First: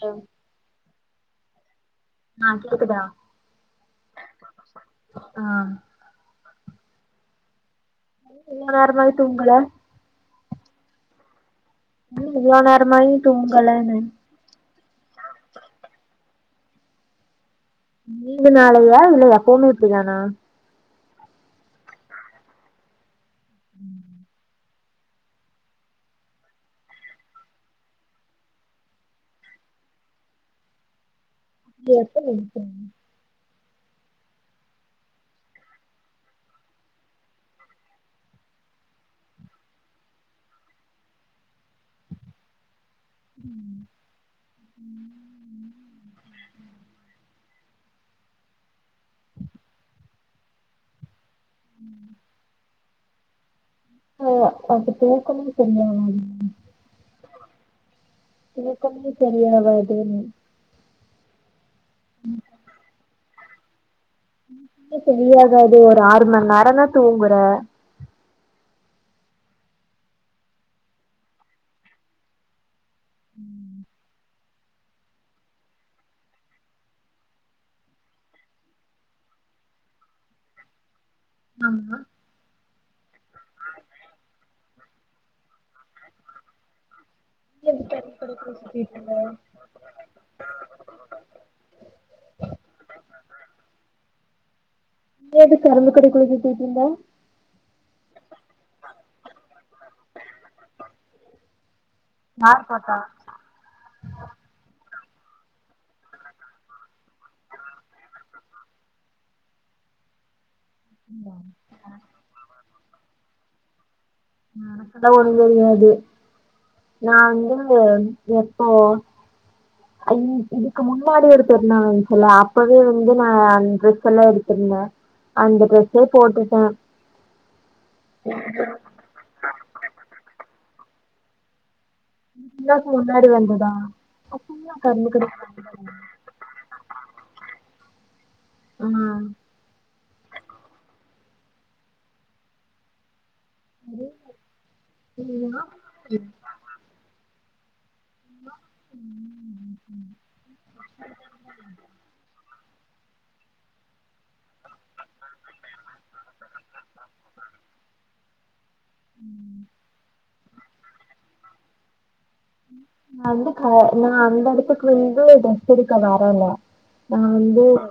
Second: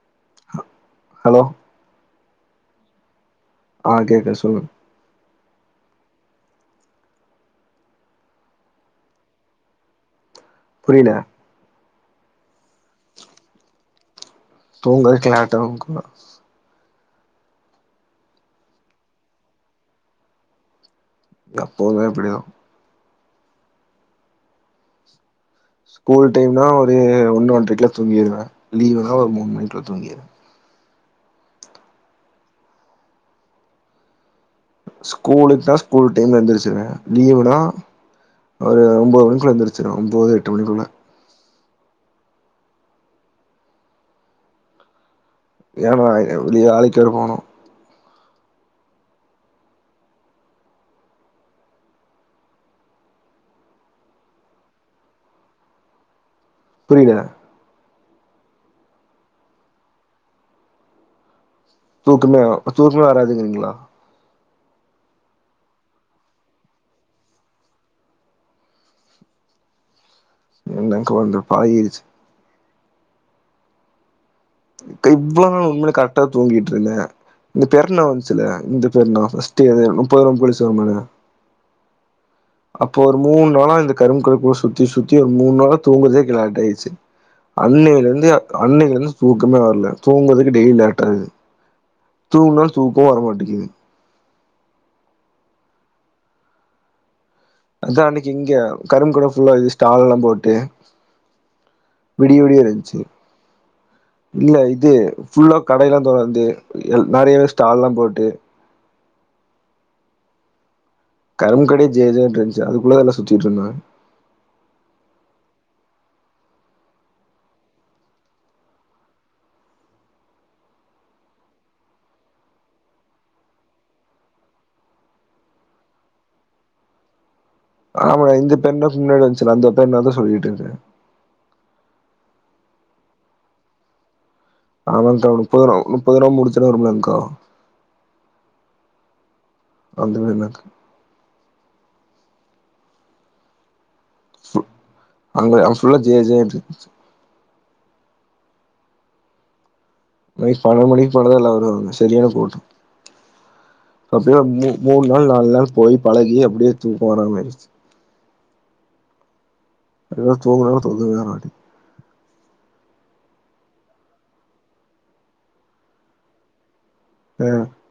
Hello hello ஆ கேக்குதா ஆ கேக்குது சொல்லுங் ஆ இவ்ளோ நேரமாயி தூங்கல புரில இன்னு இவ்ளோ நேரமாயு தூங்கலன தூங்கல் [unintelligible] நீங்க நாலயா இல்ல எப்போமே இப்டிதானா எப்போமே இப்படி தா ஸ்கூல் டைம்னா ஒரு ஒன்னு ஒன்ட்ரைக்குல தூங்கிருவ லீவ்னா ஒரு மூண் மணிக்ல தூங்கிருவ எப்ப எத்திப்பீங்க ஸ்கூலுன்ச்னா ஸ்கூல் டைம்ல எந்துர்ச்சுர்வ லீவுனா ஒரு ஒம்போது மணிக்குள்ள எந்திருச்சுர்வ ஒம்போது எட்டு மணிக்குள்ள ம் ம் ஏமா வெளிய ஆலைக்கர போவ்ணு ம் ஓ அது தூக்கமே செரியா வராது புரில தூக்கமே சரியா வராதுன் தூக்கமே தூக்கமே வராதுங்குறீங்ளா யே சரியாகாது ஒரு ஆர் மண் நரோ தா தூங்குற என்ன கொழ்ந்த பழகிரிச்சி ம் இப்ப இவ்ளோ நாள் உண்மேலே கரெக்டா தூங்கிட்ருந்த இந்த பெர்நா வந்துச்சுல இந்த பெர்நா ஃபஸ்ட்டு எது முப்பது நோம் பிடிச்சோம்ல்ல ஆமா அப்போ ஒரு மூணு நாளா இந்த கரும்ம கழு கூட சுத்தி சுத்தி ஒரு மூண் நாளா தூங்குதேகே லேட் ஆய்டுச்சு நீ எதுக்கு அன்னையில இருந்து கரும்பு கடைக்குள்ள சுத்திட்டு அன்னையில இருந்து இருந்த தூக்கமே வரல தூங்குறதுக்கு டெய்லி லேட்டாது தூங்குனாலு தூக்கோ வர மாட்டேக்குது எதுக்கு கரும்பு கடைக்குள்ள சுத்திட்ருந்த அதா அன்னைக்கு இங்க கரும்பு கட ஃபுல்லா இது ஸ்டால்லா போட்டு விடிய விடிய யார் பாத்தா இருந்ச்சு இல்ல இது ஃபுல்லா கடைலா தொறந்து எ நெறைய ஸ்டால்லா போட்டு கரும்பு கடயே ஜேஜேன் இருந்ச்சு அதுக்குள்ளதால சுத்திட்ருந்தே அதா ஒன்னு தெரியாது நா வந்து எப்போ அன் இதுக்கு முன்னாடி ஒரு பெருநாள் வந்ச்சுல அப்பவே வந்து நா அந்த ட்ரெஸெல்லா எடுத்திருந்த அந்த ட்ரெஸ்ஸே போட்டுட்டே ஆமால இந்த பெர்நாள் முன்னாடி வந்ச்சுல அந்த பெர்நாள் தா சொல்லிட்ருந்த உம்ராக்கு முன்னாடி வந்ததா அப்பல்லா ஆமாங்க்கா கண்டுக்கவே நுப்பது நோம் மாட்டேன் நுப்பதுநோம்பு முடிச்சோனே வருமுலங்க்கா ம் அது வேணாங்க்கா [inaudible] அங்க நான் அங்க ஃபுல்லா ஜேஜேன் இருந்துச்சு [inaudible] நைட் பதினொரு மணிக்கு மேலதா எல்லாரு வருவாங்க செரியான கூட்டோ ஒரு சிலர் மு மூண் நாள் நால் நாள் போயி பழகி அப்டியே தூக்கோ வராமாய்டுச்சு எங்க தூங்குனாலு தூங்கவிட மாட்டேங் நா அந்த கா நா அந்த எடத்துக்கு வந்து ட்ரெஸ் எடுக்க வரல நா வந்து ஆ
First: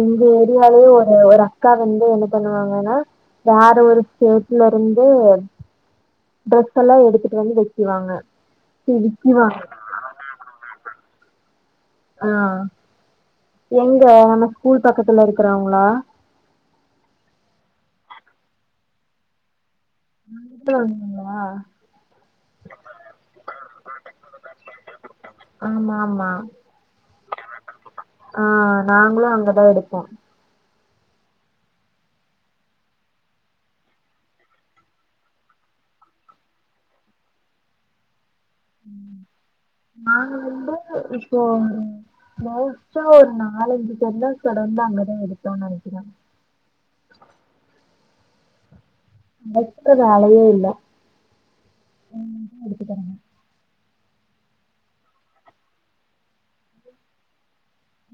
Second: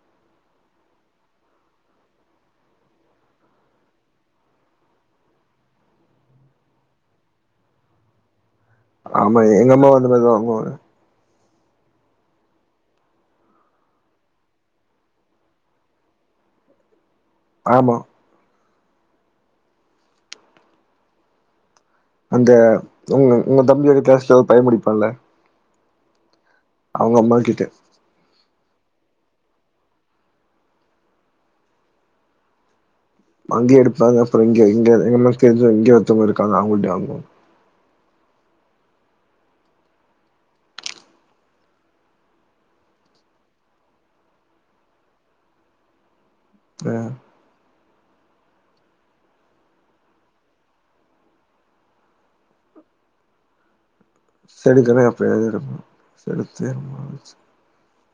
எங்க ஏரியாலே ஒரு ஒரு அக்கா வந்து என்ன பண்ணுவாங்கனா வேற ஒரு ஸ்டேட்லருந்து ட்ரெஸெல்லா எடுத்துட்டு வந்து விக்கிறாங்க ஆமா எங்கம்மாவு அந்த மாரிதா வாங்குவாங்க ஆ எங்க நம்ம ஸ்கூல் பக்கத்துல இருக்குறவ்ங்ளா ஆமா எட்த்துனு வந்துகிங்ளா அங்க உங்க உங்க தம்பியோட க்ளாஸ்ல ஒரு பைய படிப்பால்ல ஆமாம்மா அவ்ங்க அம்மாக்கிட்ட ஆ நாங்களு அங்கதா எடுப்போ அங்கயு எடுப்பாங்க அப்ற இங்க இங்க எங்க அம்மாக்கு தெரிஞ்சவ்ங்க இங்க ஒருத்தவ்ங்க இருக்காங்க அவங்கிட்டயு வாங்குவோ நாங்க வந்து இப்போ ஒரு மோஸ்டா ஒரு நாலஞ்சு பெருநாள் தொடர்ந்து அங்கதா எடுத்தோன் நெனைக்கிறே ஆ வெற்றது அளவே இல்ல செடுக்கனா எப்பயாவ்து எடுப்போ எடுத்தே ரொம்ப நாளாச்சு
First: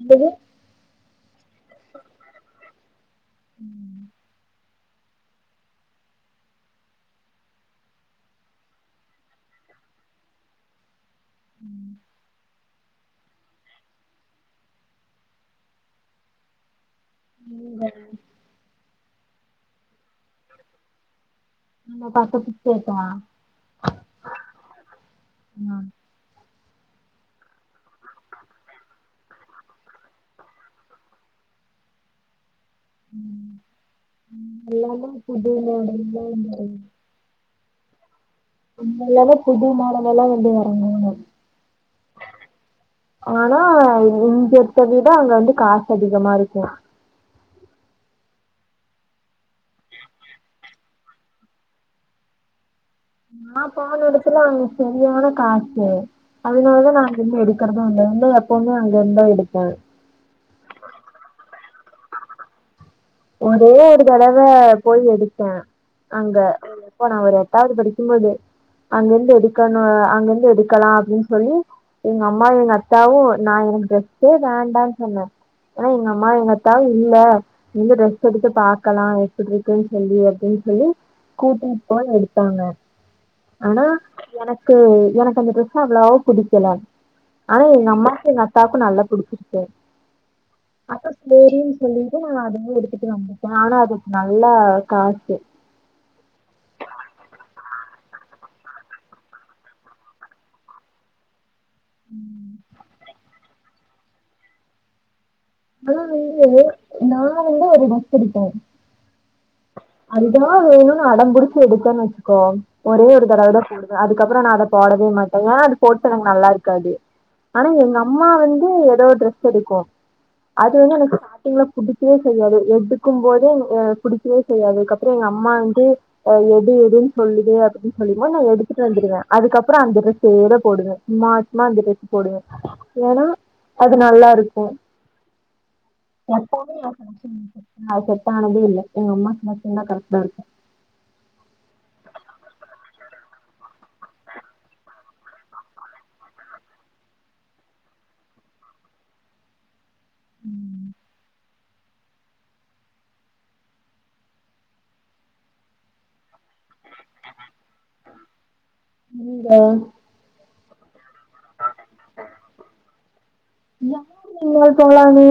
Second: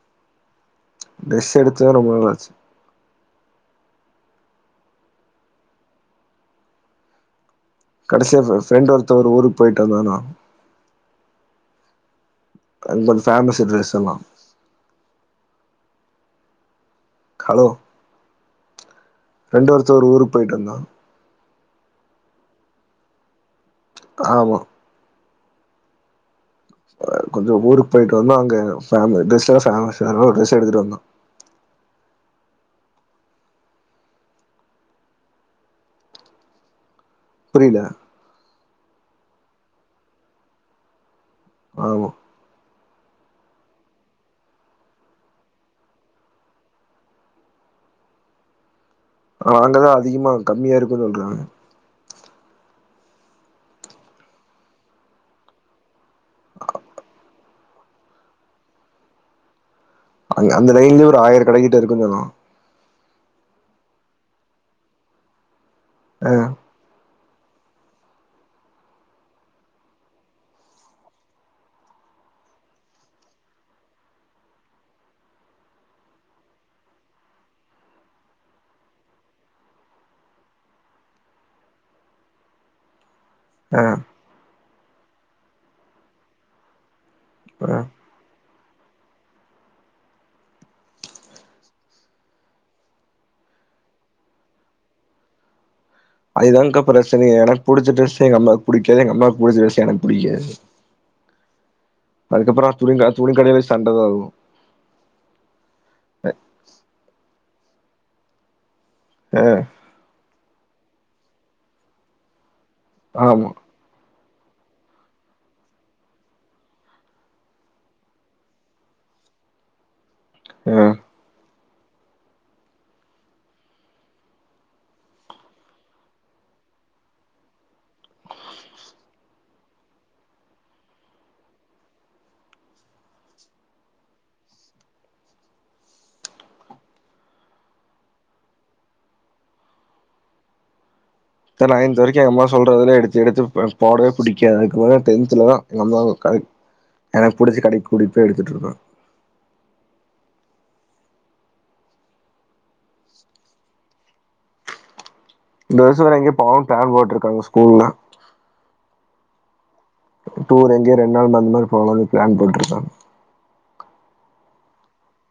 என்னது ட்ரெஸ் எடுத்துதா ரொம்ப நாள் ஆச்சு ம் கடைசியாதா ஃப்ரெண்ட் ஒருத்தவரு ஊருக்கு போயிட்டு வந்தானா ம் அந்த ஃபேபேமஸ் ட்ரெஸ்ல்லாம் [unintelligible] ரெண்டு வாரத்துக் ஒரு ஊர் போய்ட்டந்தா நா பத்து பிச்சேக்கா ஆமா ஆ அ கொஞ்ச ஊருக்கு போயிட்டு வந்தோ அங்கெ ஃபம் ட்ரெஸ்ஸ ஃபேமசு அதனால ட்ரெஸ் எடுத்துட்டு வந்தோ ம் எல்லாமே புது மாடல் [unintelligible] புரில எல்லாமே தான் புது மாடல் எல்லாம் வந்து வந்து இறங்கும் [unintelligible] ஆமா ஆனா இங்க எடுத்த விட அங்க வந்து காசு அதிகமா இருக்கும் ஆ அங்கதான் அதிகமா கம்மியா இருக்குன்னு சொல்றாங்க நா போன இடத்துல அவங்க சரியான காசு அதனாலதான் நாங்க இன்னு எடு க்கறதும் இல்ல இந்த எப்பவுமே அங்க இருந்தா எடுப்பேன் அங்க அந்தலைன்லயே ஒரு ஆயிர கடைக்கிட்ட இருக்கும் சொன்ன ஒரே ஒரு தடவ போய் எடுத்தேன் ஆ அங்க எப்ப நா ஒரு எட்டாவ்து படிக்கும்போது அங்கருந்து எடுக்கணும் அங்கருந்து எடுக்கலாம் அப்படின் சொல்லி எங்க அம்மாவும் எங்க அத்தாவும் நா எனக்கு டிரஸ்சே வேண்டாம்னு சொன்னேன் ஆ எங்க அம்மா எங்கத்தா இல்ல இங்க டிரெஸ் எடுத்து பா்கக்கலாம் எப்படி இருக்குன்னு சொல்லி அப்படின்னு சொல்லி கூட்டிப்பொய் எடுத்தாங்க ஆனா ஆ எனக்கு எனக்கு அந்த டிரெஸ் அவ்வளவோ புடிக்கல ஆனா ஆ எங்க அம்மாக்கு எங்க அ த்தாக்கும் நல்லா பிடிச்சிருச்சே அப்ப செரின்னு சொல்லிட்டு நா போய் எடுத்துட்டு வந்துட்டேன் ஆனா அதுக்கு நல்லா காசு அதுதானங்கா பிரச்சன எனக்கு புடிச்ச ட்ரெஸ் எங்க அம்மாக்கு படிக்காது எங்க அம்மாவ்க்கு பிடிச்ச ட்ரெஸ் எனக்கு புடிக்காது அதுக்கப்புறம் துணிங்க துணி கடைல சண்ட வரும் நா வந்து நா வந்து ஒரு ட்ரெஸ் படிக்கேன் ஆ அதுதா வேணும்னு அடம்ம்புடிச்சு எடுடுத்தேன்னு வச்சுக்கோ ஒரே ஒரு ஆமா தடவதா போடு அதுக்கப்புறம் நா அத போடவே மாட்டேன் ஏன்னா அது போட்டா எனக்கு நல்லா இருக்காது ஆனா எங்க அம்மா வந்து ஏதோ ட்ரெஸ் எடுக்கும் அது ஆ வந்து எனக்கு [inaudible] ஸ்டார்டிங்ல புடிக்கவே செய்யாது எடுக்கும் போதே அ புடிச்சவே செய்யாது அப்புறம் எங்க அம்மா வந்து ஆ எடு எடுன்னு சொல்லுது அப்படின்னு சொல்லும் போது நா எடுத்துட்டு வந்துடுவேன் அதுக்கப்புறம் அந்த டிரெஸேதா போடுவே சும்மா சும்மா அந்த ட்ரெஸ் போடுவே ஏன்னா அது நல்லா இருக்கும் எப்பவுமே [inaudible] செட் ஆனதில்ல எங்க அம்மா சொன்ன [inaudible] அது கரெக்ட்டா இருக்கும் நைன்த் வரைக்கும் எங்க அம்மா சொல்றதுலாம் எடுத்து எடுத்து போடவே பிடிக்க அதுக்கு டென்த்ல தான் எங்க அம்மா ஒரு கடைக் எனக்கு பிடிச்ச கடைக் கூட்டிட் போய் எடுத்துட்டு இருக்கு ம் இந்த வருஷம் நம்ம எங்கய போவோ பிளான் போட்டிருக்காங்க ஸ்கூல்லா எங்க டூர் எங்கயோ ரெண்டு நாள் அந்த மாதிரி போகலாம்னு பிளான் போட்டுருக்கோ யாரு எங்கயாவ்து போலாம்னு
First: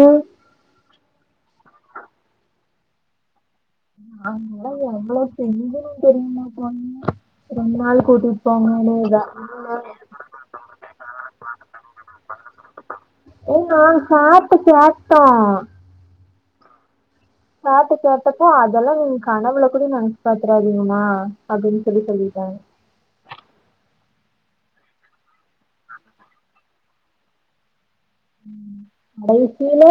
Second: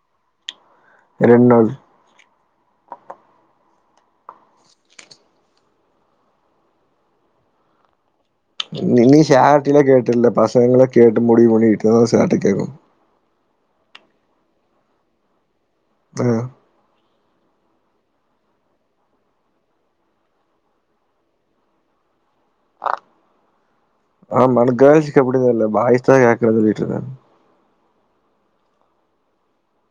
ரெண்டு நாள் நான்லா எவ்வளோ கெஞ்சுனே தெரிமா [unintelligible] ரெண் நாள் கூட்டிட் நீ நீ சேர்ட்டில்ல கேட்டுல்ல பசங்கள கேட்டு முடிவு பண்ணிகிட்டுதா சேர்ட்ட கேக்கு ஏ நாங் சார்ட்ட கேட்டோ அ சார்ட்ட கேட்டப்போ அதெல்லா நீங் கனவுல கூட நெனைச்சு பாத்றாதீங்கமா அப்டின் சொல்லி சொல்லிட்டாங்க. பாம் ஆனா கேள்ஸ்க்கு எப்டி தெர்ல பாய்ஸ்தா கேக்கற சொல்லிட்ருந்தாங்க. ம் கடைசில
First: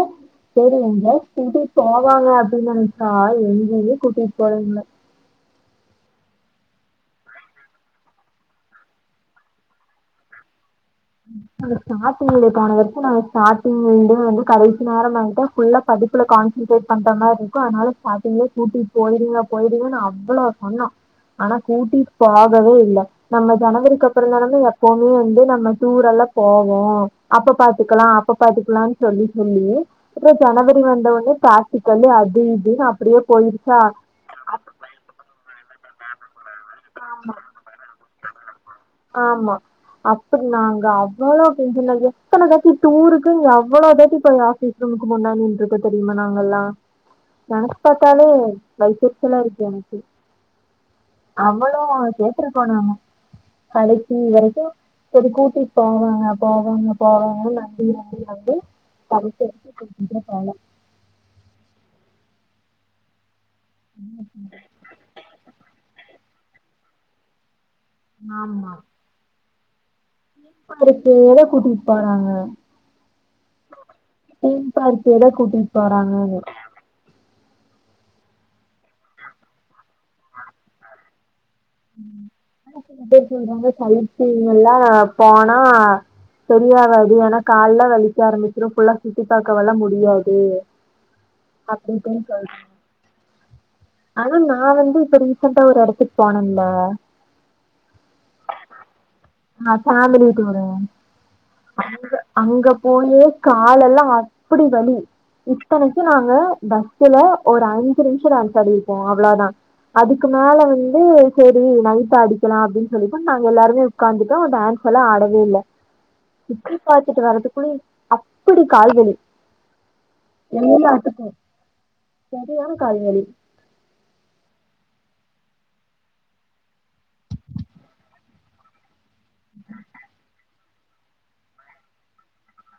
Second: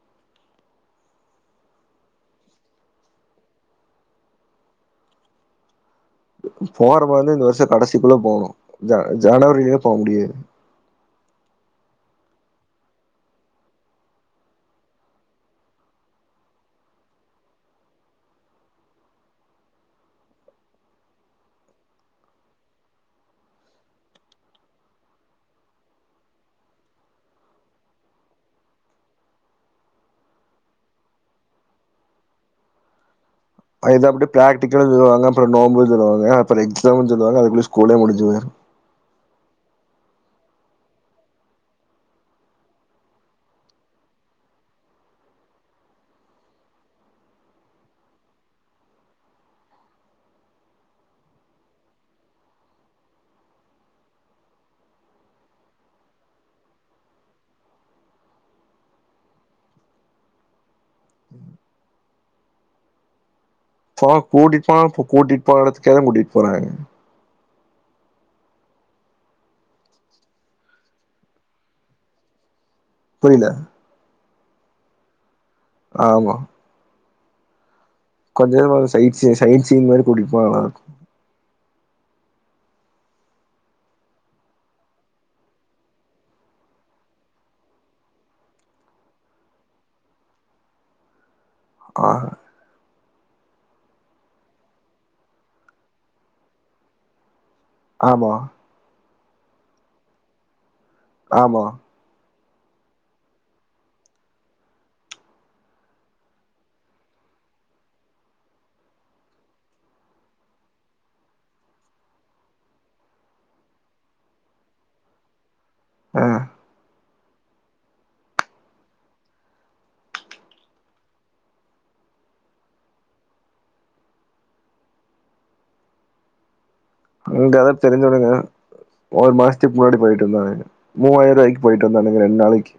சேரி எங்கியாது கூட்டிட் போவாங்க அப்டி நென்ச்சா எங்கிமே கூட்டிட் போல எங்ள. அ அ போற மார்ருந்தா இந்த வருஷ கடைசிக்குள்ள போணு ஜ ஜனவரிலியல்லா போவ் முடியாது. ம் அது ஸ்டாடிங்ல [unintelligible] வரிக்கு நாங்க ஸ்டாட்லிங்லிந்தே வந்து கடைசி நேரம் ஆயிட்டா ஃபுல்லா படிப்புல கான்சன்ட்ரேட் பண்ற மார்ருக்கு அதனால ஸ்டாட்டிங்லியே கூட்டிட் போய்ருங்க போய்டுங்கன் அவ்வளோ சொன்னோ. ஆனா கூட்டிட் போகவே இல்ல நம்ம ஜனவரிக்கு அப்புறந்தானமா எப்புமே வந்து நம்ம டூரல்லா போவோ அப்ப பாத்துக்கலா அப்ப பாத்துக்கலான் சொல்லி சொல்லி அப்புறோ ஜனவரி வந்த ஒன்னியே ப்ராக்டிக்கல்லு அது இதுனு அப்பிடியே போயிருச் அவிங்கதா அப்பிடே பிராக்டிக்கலு சொல்லவாங்க அப்புறோ நோம்பு சொல்லுவாங்க அப்புறோ எக்ஸாமுன் சொல்லுவாங்க அதுக்குள்யே ஸ்கூலே முடிஞ்சு போயிரு. ஆமா. அப்பிடி நாங்க அவ்வளோ கெஞ்சுனது எத்தன தட்டி டூருக்குன் எவ்வளோ தட்டி போய் ஆஃபீஸ் ரூமுக்கு முன்னா நின்ருக்கோ தெரிமா நாங்கல்லா. நெனச்சு பாத்தாலே வயித்தெரிச்சலா இருக்கு எனக்கு. அவ்வளோ கேட்ருக்கோ நாங்க கடைசி வரைக்கு செரி கூட்டிட் போவாங்க போவாங்க போவாங்கன் நம்பி நம்பி நம்பி கடைசி வரிக்கி கூட்டிட்டே போல. சோ கூட்டிட் போனாலு இப்போ கூட்டிட் போன எடத்துக்கேதா கூட்டிட் போறாங்க. ஆமா. பாருக்கேதா கூட்டிட் போறாங்க. புரில. தீம் பார்க்கே தா கூட்டிட் ஆமா போறாங்கன்ன. கொஞ்சோ நம்மவ சைட்சி சைட்சீன் மாரி கூட்டிட்போ நல்லாருக்கு. [inaudible] [inaudible] சொல்றாங்க சைட்சீன் எல்லா போனா செரியாகாது ஏனா கால்லா வலிக்க ஆரம்பிச்சிரு ஃபுல்லா சுத்தி பாக்க வல்லா முடியாது. [inaudible] அப்டி ஆ [unintelligible] ஆனா நா வந்து இப்ப ரீசெண்ட்டா ஒரு எடத்துக் போனன்ல ஆமா. நா ஃபேமிலி டூரு ஆமா. அங்க அங்க போயே காலெல்லா அப்பிடி வலி. இத்தனைக்கு நாங்க பஸ்சுல ஒரு அஞ்சு நிம்ஷோ டான்ஸ் ஆடிருப்போ அவ்ளதா. அதுக்கு மேல வந்து சேரி நைட்டு ஆடிக்கலா அப்டின் சொல்லிட்டு நாங்க எல்லாருமே உக்காந்துட்டோ டேன்ஸ் எல்லா ஆடவே இல்ல ஆ சுத்தி பாத் துட்டு வரறதுக்குள்ளயே அப்பிடி கால்வலி. எல்லாத்துக்கு செரியான கால்வலி. இங்க அதா தெரிஞ்சவனுங்க ஒரு மாசத்திக் முன்னாடி போய்ட்டு வந்தாங்க. மூவாயிருவாய்க்கு போய்ட்டு வந்தானுங்க ரண் நாளைக்கி.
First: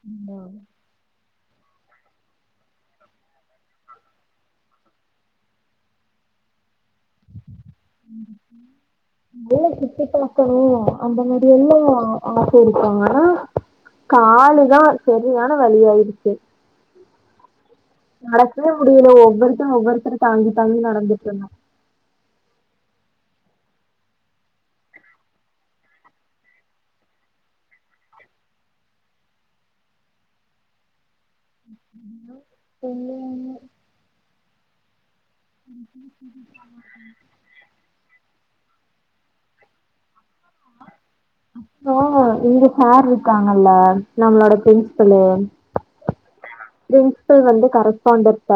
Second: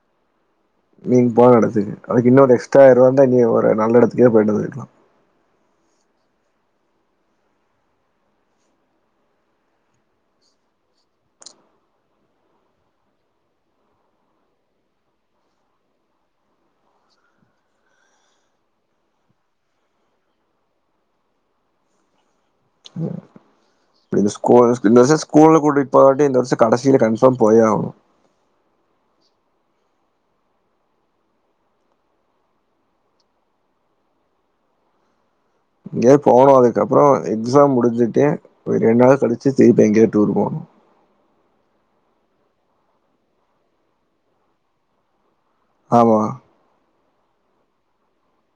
சும்மா நீங் போன எடத்துக்கு அதுக்கு இன்னொரு எக்ஸ்ட்ரா ஆய்ருவா இருந்தா நீ ஒரு நல்ல இடத்துக்கே பொய்ட்டு வந்துக்லா வெள்ள சுத்தி பாக்கணு அந்த மாதிரி எல்லா ஆச இருக்காங்க காலுதா செரியான வலி ஆய்ருச்சு நடக்கவே முடில ஒவ்வொருத்தங் ஒவ்வொருத்தர தாண்டி தாண்டி நடந்துட்ருந்தாங்க ம் இந்த ஸ்கூல் இந்த வர்ஷோ ஸ்கூல்ல கூட்டிட் போவாட்டி இந்த வர்ஷோ கடசில கன்ஃபாம் போயே ஆகணு இன்னு [unintelligible] இங்கயே போனுதுக்கப்றோ எக்ஸாம் முடிஞ்சுட்டே ஒரு ரெண்டு நாள் கழிச்சு திருப்ப எங்கயா டூர் போனோ போ இங்க சார் இருக்காங்கல்ல நம்மளோட ப்ரின்சுபலு ஆமா ப்ரின்ஸ்பல் வந்து கரஸ்பாண்டன்ட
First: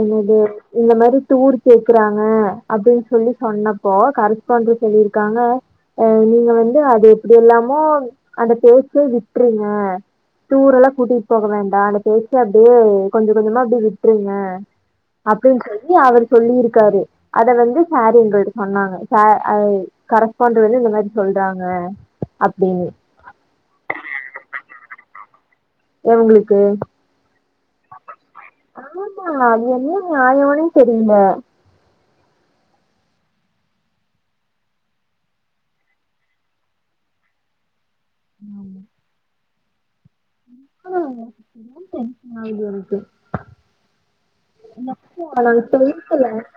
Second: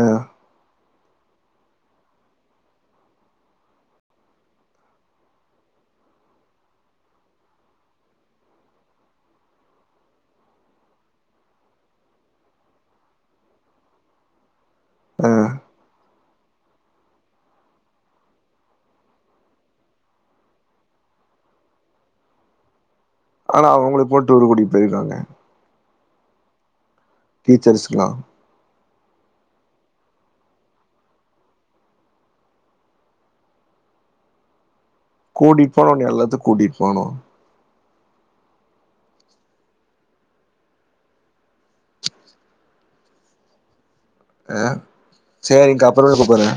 ஆ இந்த மாரி டூர் கேக்குறாங்க அப்டின் சொல்லி சொன்னப்போ கரஸ்பண்டன்ட் சொல்லியிருக்காங்க அ நீங்க வந்து அத எப்டிலாமோ அந்த பேச்ச விட்ருங்க டூரெல்லா கூட்டிட் போக வேண்டா பேசி அப்டியே கொஞ்சோ கொஞ்சமா அப்டி விட்ருங்க ஆ அப்டின் சொல்லி அவருக் சொல்லிருக்காரு அத வந்து சார எங்கள்ட்ட சொன்னாங்க சா அ கரஸ்பாண்டட் வந்து இந்த மாரி சொல்றாங்க அப்டினு ஆனா அவுங்ளுக்கு போட்டு ஒரு கோடிக் போய்ருக்காங்க எவுங்ளுக்கு டீச்சர்ஸ்க்லா ஆமா அது என்ன நியாயோனே தெரில கூட்டிட் போனா ஒன்னு எல்லாத்துக் கூட்டிட் போனு ஆமா ஆ ரோம்ப டென்ஷனாகுது எனக்கு ஆ [unintelligible] நாங்க சேரிங்க்கா அப்புறமா போய்ர்க்கல கூப்புறே